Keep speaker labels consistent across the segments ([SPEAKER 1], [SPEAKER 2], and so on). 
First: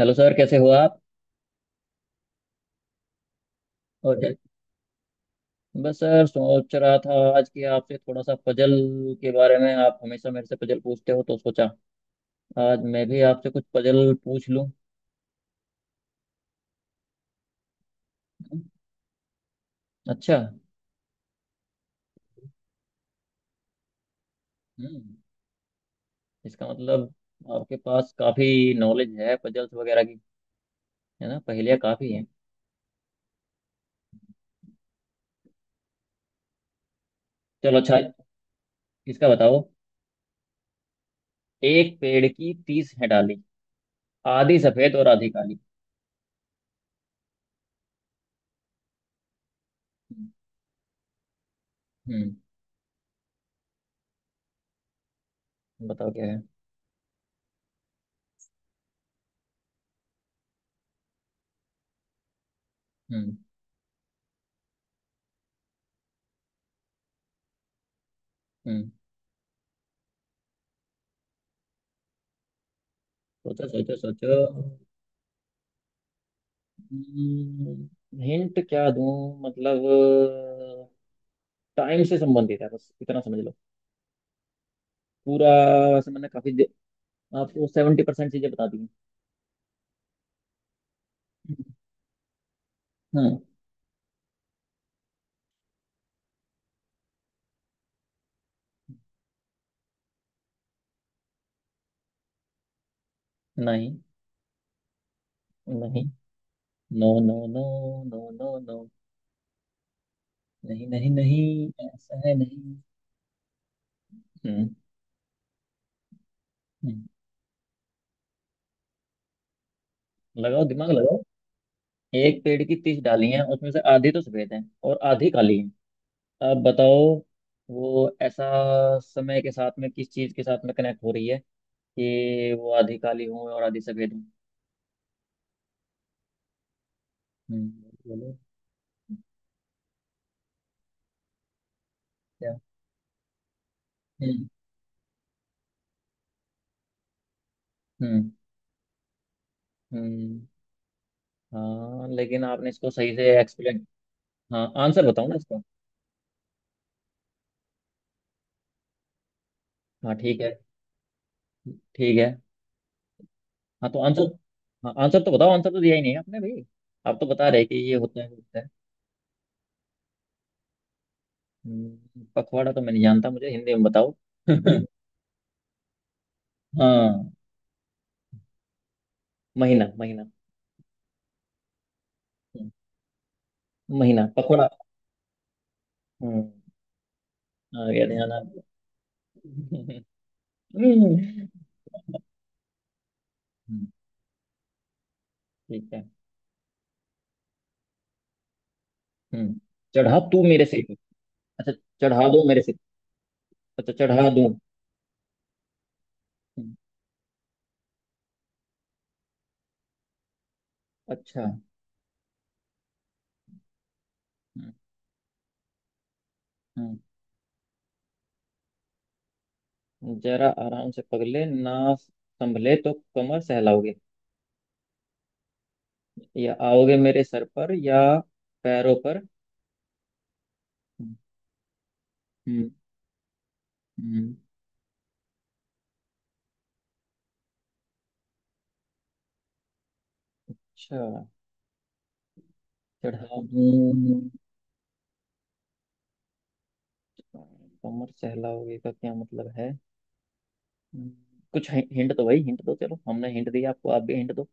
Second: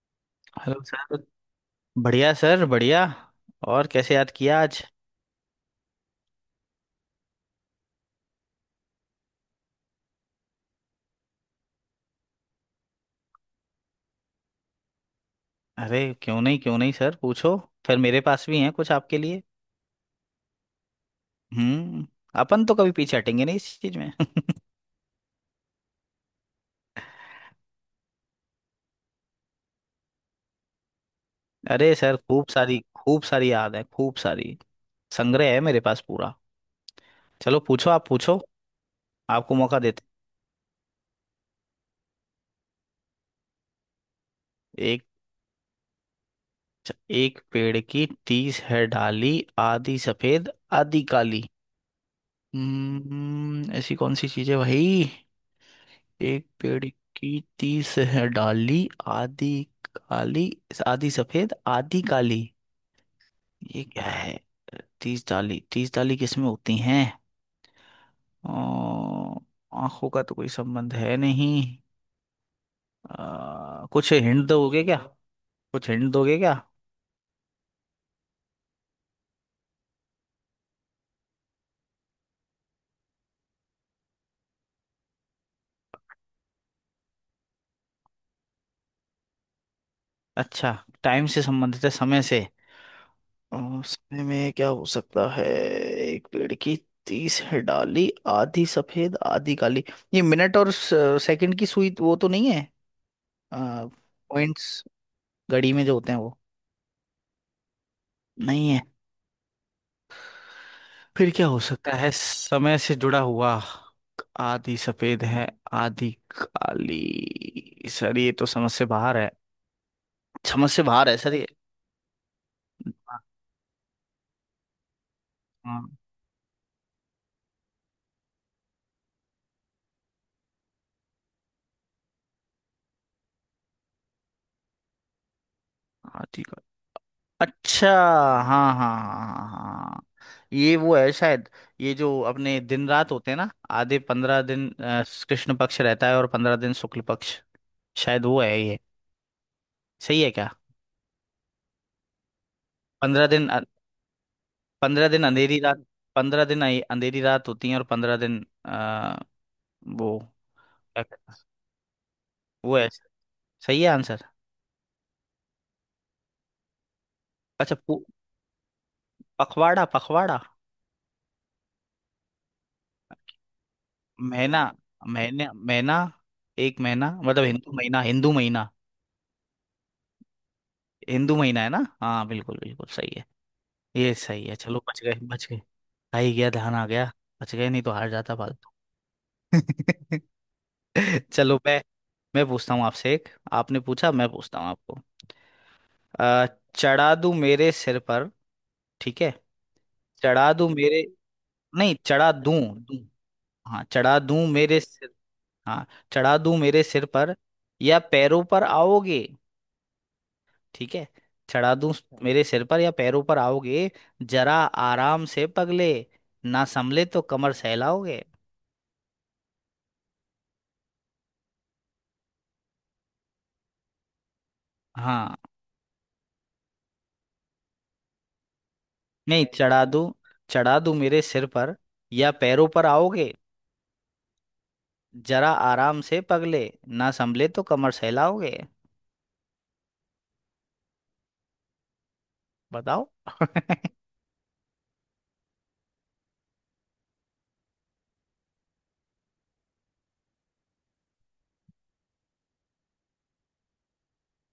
[SPEAKER 1] Hello sir, कैसे हो
[SPEAKER 2] hello
[SPEAKER 1] आप।
[SPEAKER 2] सर। बढ़िया सर बढ़िया। और कैसे
[SPEAKER 1] और क्या।
[SPEAKER 2] याद किया आज?
[SPEAKER 1] बस सर, सोच रहा था आज कि आपसे थोड़ा सा पजल के बारे में। आप हमेशा मेरे से पजल पूछते हो, तो सोचा आज मैं भी आपसे कुछ पजल पूछ लूं।
[SPEAKER 2] अरे क्यों नहीं सर पूछो। फिर मेरे पास भी हैं कुछ आपके लिए।
[SPEAKER 1] अच्छा।
[SPEAKER 2] हम्म। अपन तो कभी पीछे हटेंगे नहीं इस चीज में।
[SPEAKER 1] हम्म। इसका मतलब आपके पास काफी नॉलेज है पजल्स वगैरह की, है ना? पहेलियां
[SPEAKER 2] अरे
[SPEAKER 1] काफी
[SPEAKER 2] सर
[SPEAKER 1] हैं।
[SPEAKER 2] खूब सारी याद है खूब सारी। संग्रह है मेरे पास पूरा। चलो
[SPEAKER 1] चलो,
[SPEAKER 2] पूछो
[SPEAKER 1] अच्छा।
[SPEAKER 2] आप पूछो।
[SPEAKER 1] इसका
[SPEAKER 2] आपको
[SPEAKER 1] बताओ।
[SPEAKER 2] मौका देते
[SPEAKER 1] एक पेड़ की 30 है डाली, आधी
[SPEAKER 2] हैं।
[SPEAKER 1] सफेद
[SPEAKER 2] एक
[SPEAKER 1] और आधी काली।
[SPEAKER 2] एक पेड़ की 30 है डाली आधी सफेद आधी काली।
[SPEAKER 1] हम्म।
[SPEAKER 2] हम्म। ऐसी कौन सी चीज है भाई?
[SPEAKER 1] बताओ क्या है।
[SPEAKER 2] एक पेड़ की तीस है डाली आधी काली आधी सफेद आधी काली।
[SPEAKER 1] हम्म।
[SPEAKER 2] ये क्या है? 30 डाली 30 डाली किसमें होती हैं?
[SPEAKER 1] हम्म।
[SPEAKER 2] अ, आंखों का तो कोई संबंध है नहीं।
[SPEAKER 1] सोचो, सोचो,
[SPEAKER 2] कुछ
[SPEAKER 1] सोचो।
[SPEAKER 2] हिंट दोगे क्या? कुछ हिंट दोगे क्या?
[SPEAKER 1] हिंट क्या दूं? मतलब, टाइम से संबंधित है, बस इतना समझ लो। पूरा। वैसे मैंने काफी आपको 70% चीजें बता दी हैं।
[SPEAKER 2] अच्छा। टाइम से संबंधित है समय से।
[SPEAKER 1] हाँ।
[SPEAKER 2] अ, समय में क्या हो सकता है? एक पेड़ की तीस है डाली आधी सफेद आधी काली। ये मिनट और सेकंड की सुई वो तो नहीं है?
[SPEAKER 1] नहीं,
[SPEAKER 2] पॉइंट्स घड़ी में जो
[SPEAKER 1] नहीं।
[SPEAKER 2] होते हैं वो?
[SPEAKER 1] No, no, no. No, no,
[SPEAKER 2] नहीं
[SPEAKER 1] नो।
[SPEAKER 2] है।
[SPEAKER 1] नहीं, नहीं,
[SPEAKER 2] फिर
[SPEAKER 1] नहीं।
[SPEAKER 2] क्या हो सकता है
[SPEAKER 1] ऐसा है नहीं।
[SPEAKER 2] समय से जुड़ा हुआ?
[SPEAKER 1] हम्म।
[SPEAKER 2] आधी सफेद है आधी
[SPEAKER 1] नहीं।
[SPEAKER 2] काली सर ये तो समझ से बाहर है।
[SPEAKER 1] लगाओ,
[SPEAKER 2] समझ से
[SPEAKER 1] दिमाग
[SPEAKER 2] बाहर है
[SPEAKER 1] लगाओ।
[SPEAKER 2] सर ये।
[SPEAKER 1] एक पेड़ की तीस
[SPEAKER 2] हाँ।
[SPEAKER 1] डाली हैं, उसमें से आधी तो सफेद है और आधी काली है।
[SPEAKER 2] हाँ,
[SPEAKER 1] अब बताओ। वो ऐसा, समय के साथ में किस चीज के साथ में कनेक्ट हो रही है कि वो आधी काली हूँ और आधी सफेद हूँ।
[SPEAKER 2] आधी काली
[SPEAKER 1] हम्म।
[SPEAKER 2] अच्छा।
[SPEAKER 1] बोलो
[SPEAKER 2] हाँ हाँ हाँ हाँ। ये वो है शायद। ये जो
[SPEAKER 1] क्या।
[SPEAKER 2] अपने दिन रात होते हैं ना आधे 15
[SPEAKER 1] हम्म।
[SPEAKER 2] दिन कृष्ण पक्ष रहता है और 15 दिन शुक्ल पक्ष। शायद
[SPEAKER 1] हम्म।
[SPEAKER 2] वो है ये। सही है
[SPEAKER 1] हम्म,
[SPEAKER 2] क्या?
[SPEAKER 1] हाँ लेकिन आपने इसको सही
[SPEAKER 2] 15
[SPEAKER 1] से
[SPEAKER 2] दिन।
[SPEAKER 1] एक्सप्लेन। हाँ, आंसर
[SPEAKER 2] 15 दिन
[SPEAKER 1] बताओ ना
[SPEAKER 2] अंधेरी
[SPEAKER 1] इसका।
[SPEAKER 2] रात। 15 दिन अंधेरी रात होती है और 15 दिन
[SPEAKER 1] हाँ,
[SPEAKER 2] वो
[SPEAKER 1] ठीक है।
[SPEAKER 2] क्या कहते हैं?
[SPEAKER 1] ठीक है।
[SPEAKER 2] वो है। सही है
[SPEAKER 1] हाँ तो आंसर।
[SPEAKER 2] आंसर।
[SPEAKER 1] हाँ, आंसर तो बताओ, आंसर तो दिया ही नहीं है आपने भाई। आप तो बता रहे कि
[SPEAKER 2] अच्छा
[SPEAKER 1] ये होता है वो होता है।
[SPEAKER 2] पखवाड़ा पखवाड़ा।
[SPEAKER 1] पखवाड़ा तो मैं नहीं जानता, मुझे हिंदी में बताओ।
[SPEAKER 2] महीना महीने महीना। एक महीना
[SPEAKER 1] हाँ।
[SPEAKER 2] मतलब हिंदू महीना हिंदू महीना।
[SPEAKER 1] महीना, महीना।
[SPEAKER 2] हिंदू महीना है ना हाँ बिल्कुल
[SPEAKER 1] हम्म,
[SPEAKER 2] बिल्कुल सही है। ये
[SPEAKER 1] महीना,
[SPEAKER 2] सही है
[SPEAKER 1] पखवाड़ा।
[SPEAKER 2] चलो बच गए बच गए। आ ही
[SPEAKER 1] हम्म,
[SPEAKER 2] गया ध्यान आ गया। बच गए नहीं
[SPEAKER 1] आ
[SPEAKER 2] तो
[SPEAKER 1] गया,
[SPEAKER 2] हार
[SPEAKER 1] ध्यान
[SPEAKER 2] जाता
[SPEAKER 1] आ गया।
[SPEAKER 2] फालतू।
[SPEAKER 1] हम्म,
[SPEAKER 2] चलो मैं पूछता हूँ आपसे एक आपने पूछा मैं पूछता हूँ आपको।
[SPEAKER 1] ठीक है।
[SPEAKER 2] अ, चढ़ा दूं मेरे सिर पर। ठीक है।
[SPEAKER 1] हम्म। चढ़ा तू
[SPEAKER 2] चढ़ा
[SPEAKER 1] मेरे
[SPEAKER 2] दूं
[SPEAKER 1] से।
[SPEAKER 2] मेरे
[SPEAKER 1] अच्छा,
[SPEAKER 2] नहीं
[SPEAKER 1] चढ़ा
[SPEAKER 2] चढ़ा
[SPEAKER 1] दो
[SPEAKER 2] दूं
[SPEAKER 1] मेरे सिर।
[SPEAKER 2] दूं हाँ
[SPEAKER 1] अच्छा,
[SPEAKER 2] चढ़ा
[SPEAKER 1] चढ़ा
[SPEAKER 2] दूं
[SPEAKER 1] दूं।
[SPEAKER 2] मेरे सिर। हाँ चढ़ा दूं
[SPEAKER 1] हम्म,
[SPEAKER 2] मेरे सिर पर या पैरों पर आओगे। ठीक है।
[SPEAKER 1] अच्छा।
[SPEAKER 2] चढ़ा दूं मेरे सिर पर या पैरों पर आओगे। जरा
[SPEAKER 1] हम्म।
[SPEAKER 2] आराम से पगले ना
[SPEAKER 1] हम्म।
[SPEAKER 2] संभले तो कमर सहलाओगे।
[SPEAKER 1] जरा आराम से पगले, ना संभले तो कमर सहलाओगे।
[SPEAKER 2] हाँ।
[SPEAKER 1] या आओगे मेरे सर पर या पैरों पर?
[SPEAKER 2] नहीं चढ़ा दूं। चढ़ा दूं
[SPEAKER 1] हम्म।
[SPEAKER 2] मेरे सिर पर या पैरों पर आओगे।
[SPEAKER 1] हम्म।
[SPEAKER 2] जरा आराम से पगले ना संभले तो कमर सहलाओगे।
[SPEAKER 1] अच्छा,
[SPEAKER 2] बताओ।
[SPEAKER 1] चढ़ा दूं। कमर सहलाओगे का क्या मतलब है? हम्म। कुछ हिंट दो भाई, हिंट दो। चलो, हमने हिंट दिया आपको, आप भी हिंट दो।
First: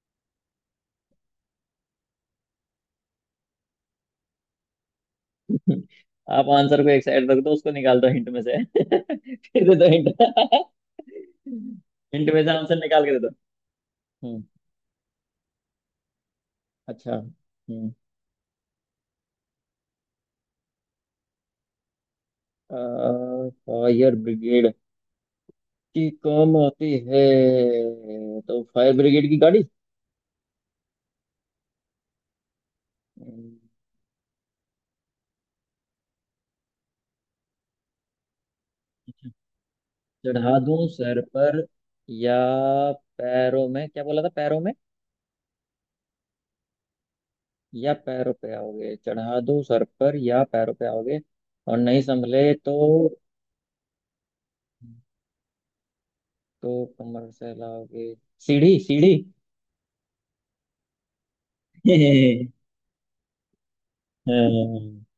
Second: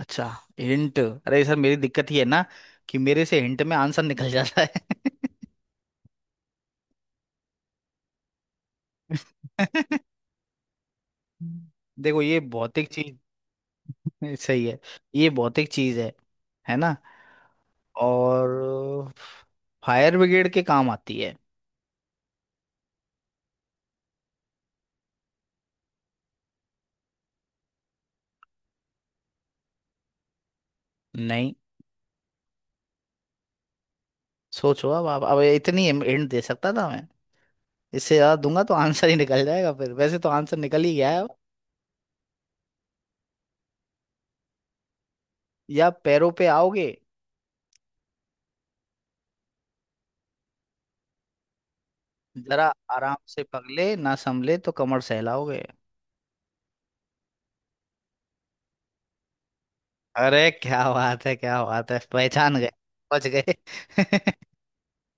[SPEAKER 2] अच्छा। हिंट अरे सर मेरी दिक्कत ही है ना कि मेरे से हिंट में आंसर निकल जाता है।
[SPEAKER 1] आप आंसर को एक साइड रख दो, उसको निकाल दो हिंट में से। फिर दे दो हिंट।
[SPEAKER 2] देखो
[SPEAKER 1] हिंट
[SPEAKER 2] ये
[SPEAKER 1] में से आंसर
[SPEAKER 2] भौतिक
[SPEAKER 1] निकाल के
[SPEAKER 2] चीज।
[SPEAKER 1] दे दो। हम्म।
[SPEAKER 2] सही है। ये भौतिक चीज है ना।
[SPEAKER 1] अच्छा। हम्म।
[SPEAKER 2] और फायर ब्रिगेड के काम आती है।
[SPEAKER 1] फायर ब्रिगेड की काम आती है? तो फायर ब्रिगेड की गाड़ी।
[SPEAKER 2] नहीं।
[SPEAKER 1] हम्म।
[SPEAKER 2] सोचो। अब आप अब इतनी हिंट दे सकता था मैं। इससे ज्यादा दूंगा तो आंसर ही निकल जाएगा फिर वैसे तो आंसर
[SPEAKER 1] चढ़ा
[SPEAKER 2] निकल
[SPEAKER 1] दूं
[SPEAKER 2] ही गया
[SPEAKER 1] सर
[SPEAKER 2] है अब।
[SPEAKER 1] पर या पैरों में, क्या बोला था, पैरों में?
[SPEAKER 2] या पैरों पे आओगे
[SPEAKER 1] या पैरों पे आओगे, चढ़ा दूं सर पर या पैरों पे आओगे, और नहीं संभले
[SPEAKER 2] जरा आराम
[SPEAKER 1] तो।
[SPEAKER 2] से पगले ना संभले तो कमर सहलाओगे।
[SPEAKER 1] तो कमर से लाओगे। सीढ़ी, सीढ़ी!
[SPEAKER 2] अरे क्या बात है पहचान गए। पहुंच गए।
[SPEAKER 1] हाँ।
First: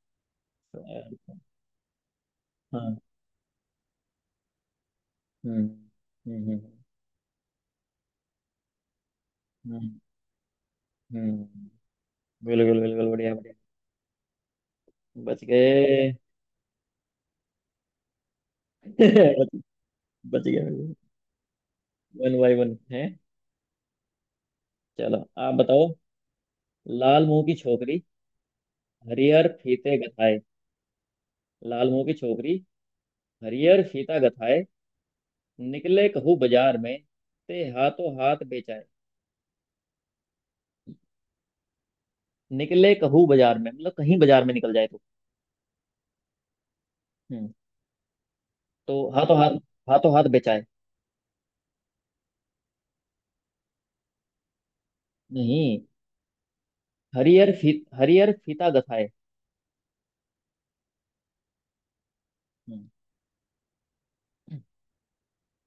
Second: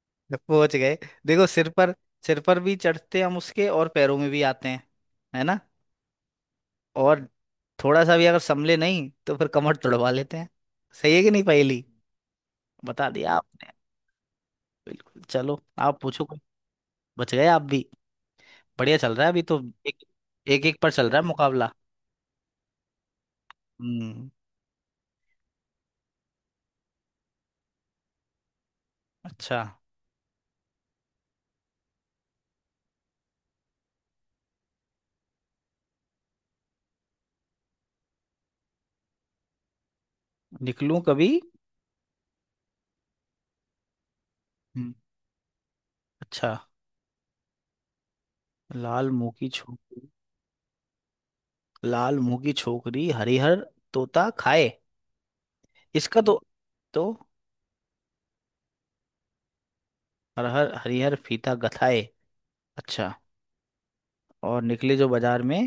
[SPEAKER 2] पहुंच गए। देखो सिर पर भी
[SPEAKER 1] हाँ।
[SPEAKER 2] चढ़ते हैं हम उसके और पैरों में भी आते हैं। है ना।
[SPEAKER 1] हम्म। हम्म। हम्म।
[SPEAKER 2] और थोड़ा सा भी अगर संभले नहीं तो फिर कमर
[SPEAKER 1] हम्म।
[SPEAKER 2] तुड़वा लेते हैं। सही है कि
[SPEAKER 1] हम्म,
[SPEAKER 2] नहीं
[SPEAKER 1] हम्म।
[SPEAKER 2] पहेली?
[SPEAKER 1] बिल्कुल,
[SPEAKER 2] बता
[SPEAKER 1] बिल्कुल,
[SPEAKER 2] दिया
[SPEAKER 1] बढ़िया, बढ़िया।
[SPEAKER 2] आपने। बिल्कुल
[SPEAKER 1] बच
[SPEAKER 2] चलो आप
[SPEAKER 1] गए।
[SPEAKER 2] पूछो कोई। बच गए आप भी। बढ़िया चल रहा है अभी
[SPEAKER 1] बच,
[SPEAKER 2] तो। एक
[SPEAKER 1] बच
[SPEAKER 2] एक, एक पर
[SPEAKER 1] गए।
[SPEAKER 2] चल रहा है मुकाबला।
[SPEAKER 1] वन बाई वन है।
[SPEAKER 2] हम्म।
[SPEAKER 1] चलो, आप बताओ। लाल मुंह की छोकरी, हरिहर
[SPEAKER 2] अच्छा।
[SPEAKER 1] फीते गथाए। लाल मुंह की छोकरी, हरिहर फीता गथाए, निकले कहूँ बाजार में, ते हाथों हाथ बेचाए।
[SPEAKER 2] निकलूं कभी।
[SPEAKER 1] निकले कहूँ बाजार में मतलब कहीं बाजार में निकल जाए
[SPEAKER 2] हम्म।
[SPEAKER 1] तो।
[SPEAKER 2] अच्छा।
[SPEAKER 1] हम्म। तो
[SPEAKER 2] लाल मुंह
[SPEAKER 1] हाथों
[SPEAKER 2] की
[SPEAKER 1] हाथ,
[SPEAKER 2] छू।
[SPEAKER 1] हाथों हाथ बेचाए।
[SPEAKER 2] लाल मुंह की छोकरी हरिहर तोता खाए।
[SPEAKER 1] नहीं।
[SPEAKER 2] इसका तो।
[SPEAKER 1] हरिहर फीता गथाए।
[SPEAKER 2] हरहर हरिहर फीता गथाए।
[SPEAKER 1] हम्म।
[SPEAKER 2] अच्छा। और निकले जो बाजार में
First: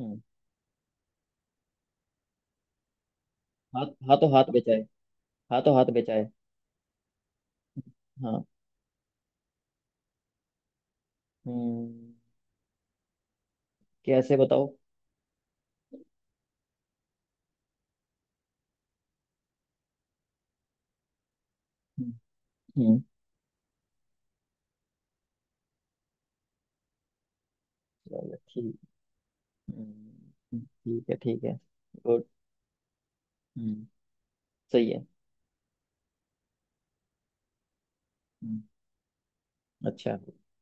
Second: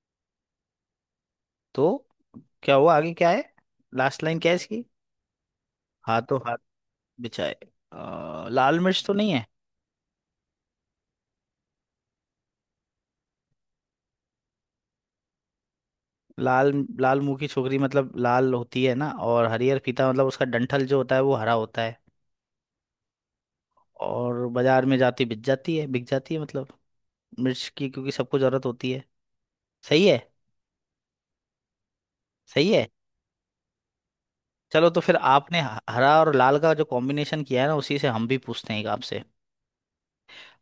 [SPEAKER 1] हम्म।
[SPEAKER 2] तो क्या हुआ आगे क्या है? लास्ट
[SPEAKER 1] हाथों
[SPEAKER 2] लाइन
[SPEAKER 1] हाथ
[SPEAKER 2] क्या है इसकी?
[SPEAKER 1] बेचाए। हाथों हाथ बेचाए।
[SPEAKER 2] हाथों हाथ बिछाए।
[SPEAKER 1] हाँ।
[SPEAKER 2] लाल मिर्च तो नहीं है?
[SPEAKER 1] हम्म। कैसे बताओ।
[SPEAKER 2] लाल लाल मुंह की छोकरी मतलब लाल होती है ना और हरिहर फीता मतलब उसका डंठल जो होता है वो हरा होता है।
[SPEAKER 1] हम्म। हम्म।
[SPEAKER 2] और बाजार में जाती बिक जाती है मतलब। मिर्च की क्योंकि
[SPEAKER 1] चलो
[SPEAKER 2] सबको जरूरत
[SPEAKER 1] ठीक।
[SPEAKER 2] होती है। सही है।
[SPEAKER 1] ठीक है, ठीक है। गुड।
[SPEAKER 2] सही है।
[SPEAKER 1] हम्म,
[SPEAKER 2] चलो
[SPEAKER 1] सही
[SPEAKER 2] तो
[SPEAKER 1] है।
[SPEAKER 2] फिर आपने हरा और लाल का जो कॉम्बिनेशन किया है ना उसी से हम भी
[SPEAKER 1] हम्म।
[SPEAKER 2] पूछते हैं एक आपसे।
[SPEAKER 1] अच्छा।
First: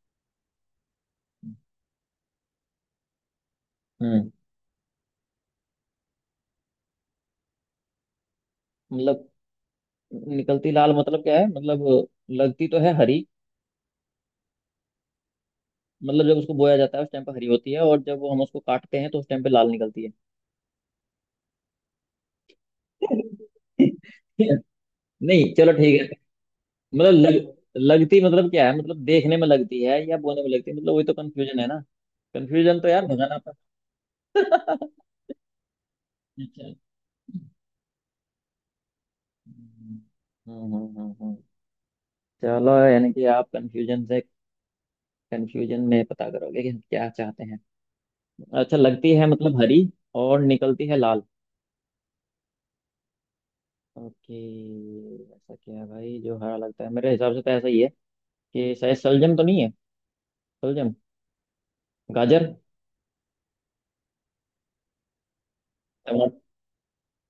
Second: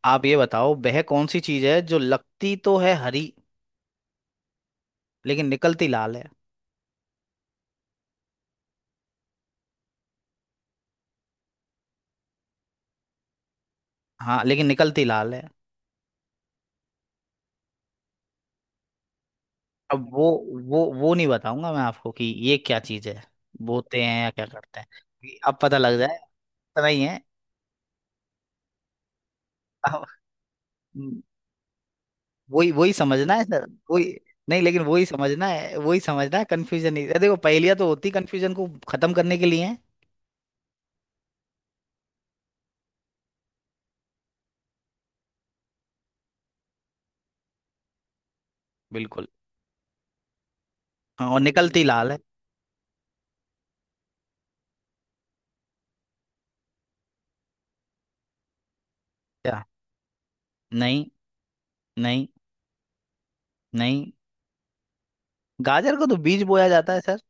[SPEAKER 2] आप ये बताओ वह कौन सी चीज है जो लगती तो है हरी
[SPEAKER 1] हम्म।
[SPEAKER 2] लेकिन निकलती लाल है?
[SPEAKER 1] मतलब, निकलती लाल मतलब क्या है, मतलब लगती तो है हरी,
[SPEAKER 2] हाँ लेकिन निकलती लाल है।
[SPEAKER 1] मतलब जब उसको बोया जाता है उस टाइम पर हरी होती है और जब वो हम उसको काटते हैं तो उस टाइम पे लाल निकलती
[SPEAKER 2] अब
[SPEAKER 1] है।
[SPEAKER 2] वो नहीं बताऊंगा मैं आपको कि ये क्या चीज है। बोते हैं या क्या करते हैं ये
[SPEAKER 1] नहीं,
[SPEAKER 2] अब
[SPEAKER 1] चलो
[SPEAKER 2] पता लग
[SPEAKER 1] ठीक है।
[SPEAKER 2] जाए। इतना ही
[SPEAKER 1] मतलब
[SPEAKER 2] है।
[SPEAKER 1] लग लगती मतलब क्या है, मतलब देखने में लगती है
[SPEAKER 2] अब
[SPEAKER 1] या बोने में लगती है, मतलब वही तो
[SPEAKER 2] हम्म,
[SPEAKER 1] कंफ्यूजन है ना।
[SPEAKER 2] वही
[SPEAKER 1] कंफ्यूजन तो
[SPEAKER 2] वही
[SPEAKER 1] यार
[SPEAKER 2] समझना
[SPEAKER 1] भगाना
[SPEAKER 2] है सर वही। नहीं
[SPEAKER 1] पड़ता।
[SPEAKER 2] लेकिन वही समझना है
[SPEAKER 1] अच्छा।
[SPEAKER 2] कंफ्यूजन नहीं। अरे देखो पहेलियां तो होती कंफ्यूजन को खत्म करने के लिए हैं।
[SPEAKER 1] हम्म। हम्म। हम्म। हम्म। चलो, यानी कि आप कंफ्यूजन से कंफ्यूजन में पता करोगे कि हम क्या चाहते हैं। अच्छा, लगती है
[SPEAKER 2] बिल्कुल।
[SPEAKER 1] मतलब हरी और निकलती है लाल।
[SPEAKER 2] हाँ, और निकलती लाल है।
[SPEAKER 1] ओके। ऐसा क्या है भाई जो हरा लगता है? मेरे हिसाब से तो ऐसा ही है कि शायद सलजम तो नहीं
[SPEAKER 2] क्या?
[SPEAKER 1] है। सलजम?
[SPEAKER 2] नहीं नहीं
[SPEAKER 1] गाजर?
[SPEAKER 2] नहीं। गाजर को तो
[SPEAKER 1] टमाटर?
[SPEAKER 2] बीज बोया जाता है सर।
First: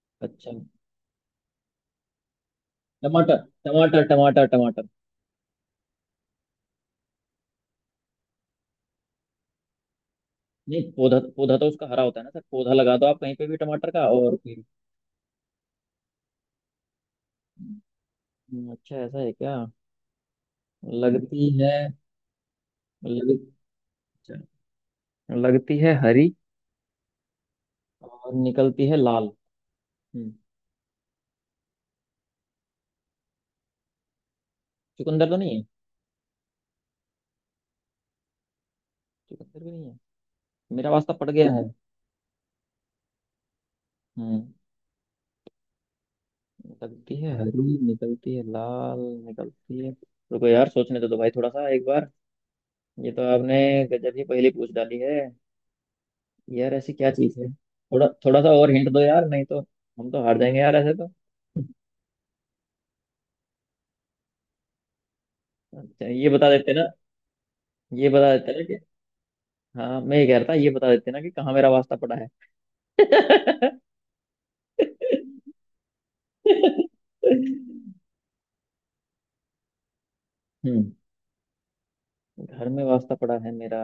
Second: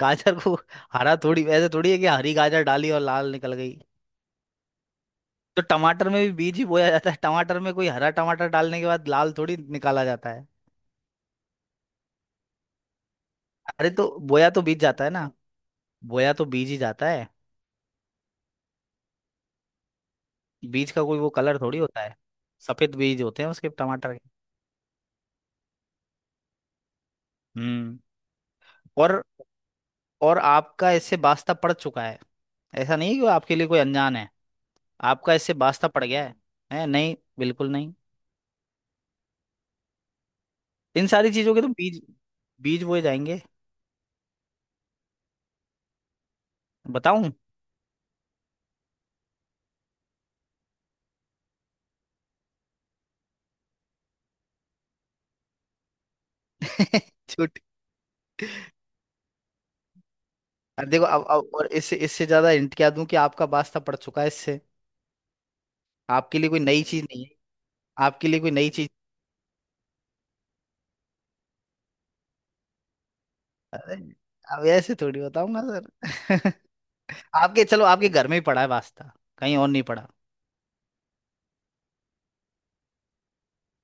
[SPEAKER 2] गाजर
[SPEAKER 1] अच्छा।
[SPEAKER 2] को हरा थोड़ी ऐसे थोड़ी है कि हरी गाजर डाली और लाल
[SPEAKER 1] टमाटर,
[SPEAKER 2] निकल गई।
[SPEAKER 1] टमाटर, टमाटर, टमाटर।
[SPEAKER 2] तो टमाटर में भी बीज ही बोया जाता है टमाटर में कोई हरा टमाटर डालने के बाद लाल थोड़ी निकाला जाता है।
[SPEAKER 1] नहीं, पौधा, पौधा तो उसका हरा होता है ना सर, पौधा लगा दो आप कहीं पे भी
[SPEAKER 2] अरे
[SPEAKER 1] टमाटर का,
[SPEAKER 2] तो
[SPEAKER 1] और
[SPEAKER 2] बोया तो
[SPEAKER 1] फिर।
[SPEAKER 2] बीज जाता है ना। बोया तो बीज ही जाता है।
[SPEAKER 1] अच्छा ऐसा है क्या?
[SPEAKER 2] बीज का कोई वो
[SPEAKER 1] लगती
[SPEAKER 2] कलर
[SPEAKER 1] है।
[SPEAKER 2] थोड़ी होता है। सफेद बीज
[SPEAKER 1] लग,
[SPEAKER 2] होते हैं उसके टमाटर के।
[SPEAKER 1] अच्छा, लगती है हरी
[SPEAKER 2] हम्म।
[SPEAKER 1] और निकलती है
[SPEAKER 2] और
[SPEAKER 1] लाल। हम्म।
[SPEAKER 2] और आपका इससे वास्ता पड़ चुका है। ऐसा नहीं है कि वो आपके लिए कोई अनजान है।
[SPEAKER 1] चुकंदर
[SPEAKER 2] आपका
[SPEAKER 1] तो
[SPEAKER 2] इससे
[SPEAKER 1] नहीं है?
[SPEAKER 2] वास्ता पड़ गया है नहीं बिल्कुल नहीं।
[SPEAKER 1] चुकंदर भी नहीं है। मेरा
[SPEAKER 2] इन
[SPEAKER 1] वास्ता पड़
[SPEAKER 2] सारी
[SPEAKER 1] गया
[SPEAKER 2] चीजों के
[SPEAKER 1] है।
[SPEAKER 2] तो बीज बीज बोए जाएंगे।
[SPEAKER 1] हम्म। निकलती है
[SPEAKER 2] बताऊं।
[SPEAKER 1] हरी, निकलती है लाल, निकलती है। रुको यार, सोचने तो दो भाई थोड़ा सा एक बार। ये तो आपने गजब ही पहले पूछ डाली है। यार ऐसी क्या चीज है?
[SPEAKER 2] छूट।
[SPEAKER 1] थोड़ा, थोड़ा सा और हिंट दो यार, नहीं तो हम तो हार जाएंगे यार
[SPEAKER 2] अब
[SPEAKER 1] ऐसे
[SPEAKER 2] देखो
[SPEAKER 1] तो।
[SPEAKER 2] अब, और इससे इससे ज्यादा हिंट क्या दूं कि आपका वास्ता पड़ चुका है इससे।
[SPEAKER 1] अच्छा, ये
[SPEAKER 2] आपके
[SPEAKER 1] बता
[SPEAKER 2] लिए कोई
[SPEAKER 1] देते
[SPEAKER 2] नई
[SPEAKER 1] ना।
[SPEAKER 2] चीज नहीं है।
[SPEAKER 1] ये
[SPEAKER 2] आपके
[SPEAKER 1] बता
[SPEAKER 2] लिए कोई
[SPEAKER 1] देते ना
[SPEAKER 2] नई
[SPEAKER 1] कि।
[SPEAKER 2] चीज।
[SPEAKER 1] हाँ, मैं ये कह रहा था, ये बता देते ना कि कहाँ मेरा वास्ता पड़ा है।
[SPEAKER 2] अरे अब ऐसे थोड़ी बताऊंगा सर। आपके चलो आपके घर में ही पड़ा है वास्ता। कहीं और नहीं पड़ा।
[SPEAKER 1] हम्म। घर में वास्ता पड़ा है मेरा?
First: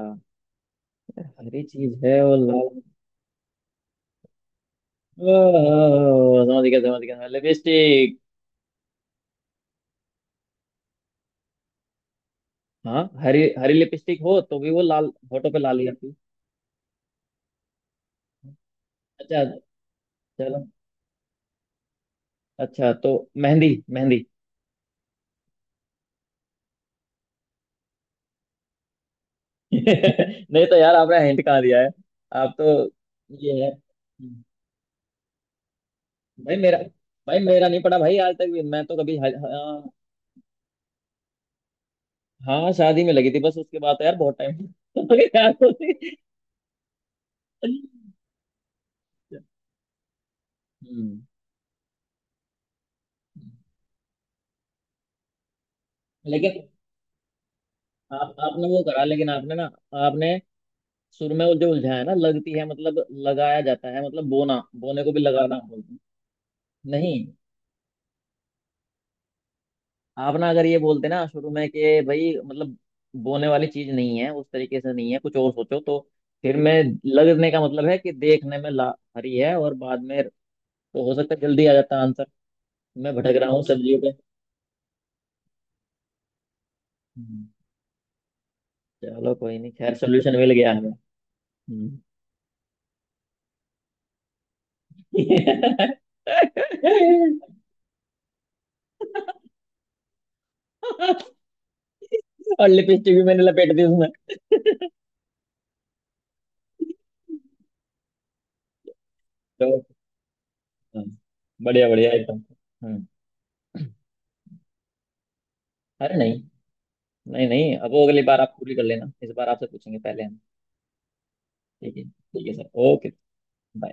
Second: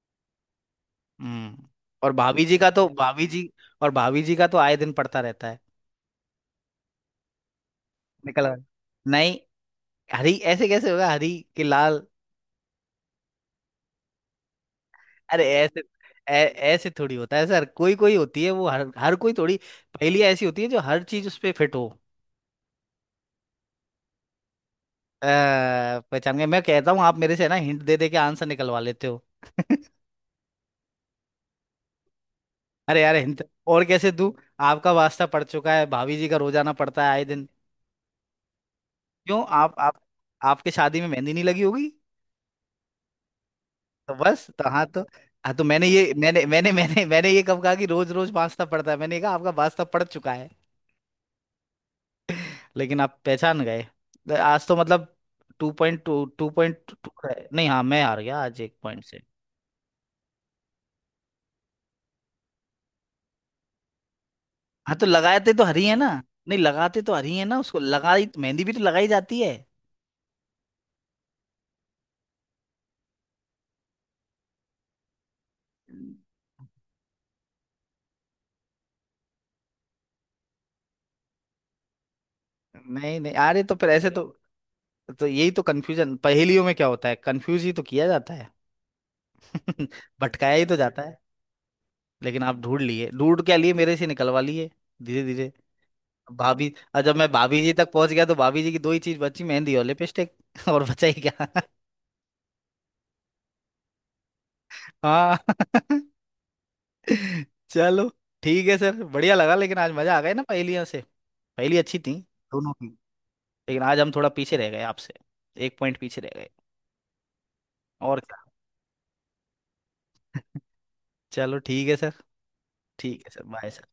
[SPEAKER 1] हरी
[SPEAKER 2] हम्म।
[SPEAKER 1] चीज
[SPEAKER 2] और
[SPEAKER 1] है और
[SPEAKER 2] भाभी जी का
[SPEAKER 1] लाल।
[SPEAKER 2] तो भाभी जी और भाभी जी का तो आए दिन पड़ता रहता है।
[SPEAKER 1] ओह, समझ गया, समझ गया, लिपस्टिक!
[SPEAKER 2] निकल गए। नहीं। हरी ऐसे कैसे होगा हरी के लाल?
[SPEAKER 1] हाँ, हरी, हरी लिपस्टिक हो तो भी वो लाल,
[SPEAKER 2] अरे
[SPEAKER 1] होठों पे लाल
[SPEAKER 2] ऐसे
[SPEAKER 1] ही आती।
[SPEAKER 2] ऐ- ऐसे थोड़ी होता है सर कोई कोई होती है वो हर हर कोई
[SPEAKER 1] अच्छा।
[SPEAKER 2] थोड़ी। पहेली ऐसी होती
[SPEAKER 1] चलो,
[SPEAKER 2] है जो हर चीज उस पे फिट हो।
[SPEAKER 1] अच्छा तो मेहंदी, मेहंदी!
[SPEAKER 2] अ, पहचान गए। मैं कहता हूँ आप मेरे से ना हिंट दे दे के आंसर निकलवा लेते हो।
[SPEAKER 1] नहीं तो यार, आपने हिंट कहाँ दिया है, आप तो
[SPEAKER 2] अरे यार हिंट
[SPEAKER 1] ये है।
[SPEAKER 2] और कैसे दूं? आपका वास्ता पड़ चुका है भाभी जी का
[SPEAKER 1] भाई
[SPEAKER 2] रोजाना
[SPEAKER 1] मेरा
[SPEAKER 2] पड़ता है आए
[SPEAKER 1] भाई
[SPEAKER 2] दिन।
[SPEAKER 1] मेरा नहीं पड़ा भाई, आज तक भी मैं तो कभी
[SPEAKER 2] क्यों आप
[SPEAKER 1] हाँ।
[SPEAKER 2] आप आपके शादी में मेहंदी नहीं लगी होगी?
[SPEAKER 1] हाँ, शादी में लगी थी, बस उसके बाद तो
[SPEAKER 2] तो
[SPEAKER 1] यार बहुत
[SPEAKER 2] बस
[SPEAKER 1] टाइम
[SPEAKER 2] तो हाँ तो
[SPEAKER 1] हो गया यार।
[SPEAKER 2] हाँ तो मैंने ये मैंने मैंने मैंने मैंने ये कब कहा कि रोज रोज वास्ता पड़ता है मैंने कहा आपका वास्ता पड़ चुका है।
[SPEAKER 1] हम्म।
[SPEAKER 2] लेकिन आप पहचान गए। तो आज तो मतलब टू
[SPEAKER 1] लेकिन
[SPEAKER 2] पॉइंट टू है नहीं हाँ मैं हार
[SPEAKER 1] आप
[SPEAKER 2] गया आज
[SPEAKER 1] आपने
[SPEAKER 2] एक
[SPEAKER 1] वो करा,
[SPEAKER 2] पॉइंट से।
[SPEAKER 1] लेकिन आपने सुर में वो जो उलझाया ना, लगती है मतलब लगाया जाता है मतलब बोना,
[SPEAKER 2] हाँ
[SPEAKER 1] बोने
[SPEAKER 2] तो
[SPEAKER 1] को भी
[SPEAKER 2] लगाते
[SPEAKER 1] लगाना
[SPEAKER 2] तो हरी
[SPEAKER 1] बोलते
[SPEAKER 2] है
[SPEAKER 1] हैं।
[SPEAKER 2] ना। नहीं लगाते तो
[SPEAKER 1] नहीं,
[SPEAKER 2] हरी है ना उसको लगाई मेहंदी भी तो लगाई जाती है।
[SPEAKER 1] आप ना अगर ये बोलते ना शुरू में कि भाई मतलब बोने वाली चीज नहीं है उस तरीके से नहीं है, कुछ और सोचो तो फिर मैं। लगने का मतलब है कि देखने में ला हरी है और बाद में, तो हो सकता है जल्दी आ जाता आंसर। मैं
[SPEAKER 2] नहीं नहीं
[SPEAKER 1] भटक रहा हूँ
[SPEAKER 2] अरे तो फिर
[SPEAKER 1] सब्जियों
[SPEAKER 2] ऐसे
[SPEAKER 1] पे।
[SPEAKER 2] तो। तो यही तो कंफ्यूजन पहेलियों में क्या होता है
[SPEAKER 1] हम्म,
[SPEAKER 2] कंफ्यूज ही तो किया जाता है।
[SPEAKER 1] चलो कोई नहीं, खैर सोल्यूशन मिल
[SPEAKER 2] भटकाया ही
[SPEAKER 1] गया
[SPEAKER 2] तो
[SPEAKER 1] हमें।
[SPEAKER 2] जाता है।
[SPEAKER 1] हम्म।
[SPEAKER 2] लेकिन आप ढूंढ लिए ढूंढ क्या लिए मेरे से निकलवा लिए। धीरे धीरे। भाभी और जब मैं भाभी जी तक पहुंच गया तो भाभी जी की दो ही चीज बची मेहंदी और लिपस्टिक। और बचा ही क्या।
[SPEAKER 1] और लिपस्टिक भी मैंने लपेट दी उसमें।
[SPEAKER 2] हाँ चलो ठीक है सर। बढ़िया लगा लेकिन आज मजा आ गया ना पहेलियों से।
[SPEAKER 1] हाँ,
[SPEAKER 2] पहेली
[SPEAKER 1] बढ़िया,
[SPEAKER 2] अच्छी
[SPEAKER 1] बढ़िया
[SPEAKER 2] थी
[SPEAKER 1] एकदम।
[SPEAKER 2] दोनों की।
[SPEAKER 1] हम्म।
[SPEAKER 2] लेकिन आज हम थोड़ा पीछे रह गए आपसे। एक पॉइंट
[SPEAKER 1] अरे
[SPEAKER 2] पीछे रह
[SPEAKER 1] नहीं,
[SPEAKER 2] गए।
[SPEAKER 1] नहीं, नहीं, अब वो
[SPEAKER 2] और
[SPEAKER 1] अगली
[SPEAKER 2] क्या।
[SPEAKER 1] बार आप पूरी कर लेना, इस बार आपसे पूछेंगे पहले हम।
[SPEAKER 2] चलो ठीक है
[SPEAKER 1] ठीक है,
[SPEAKER 2] सर।
[SPEAKER 1] ठीक है सर, ओके।
[SPEAKER 2] ठीक है सर बाय सर।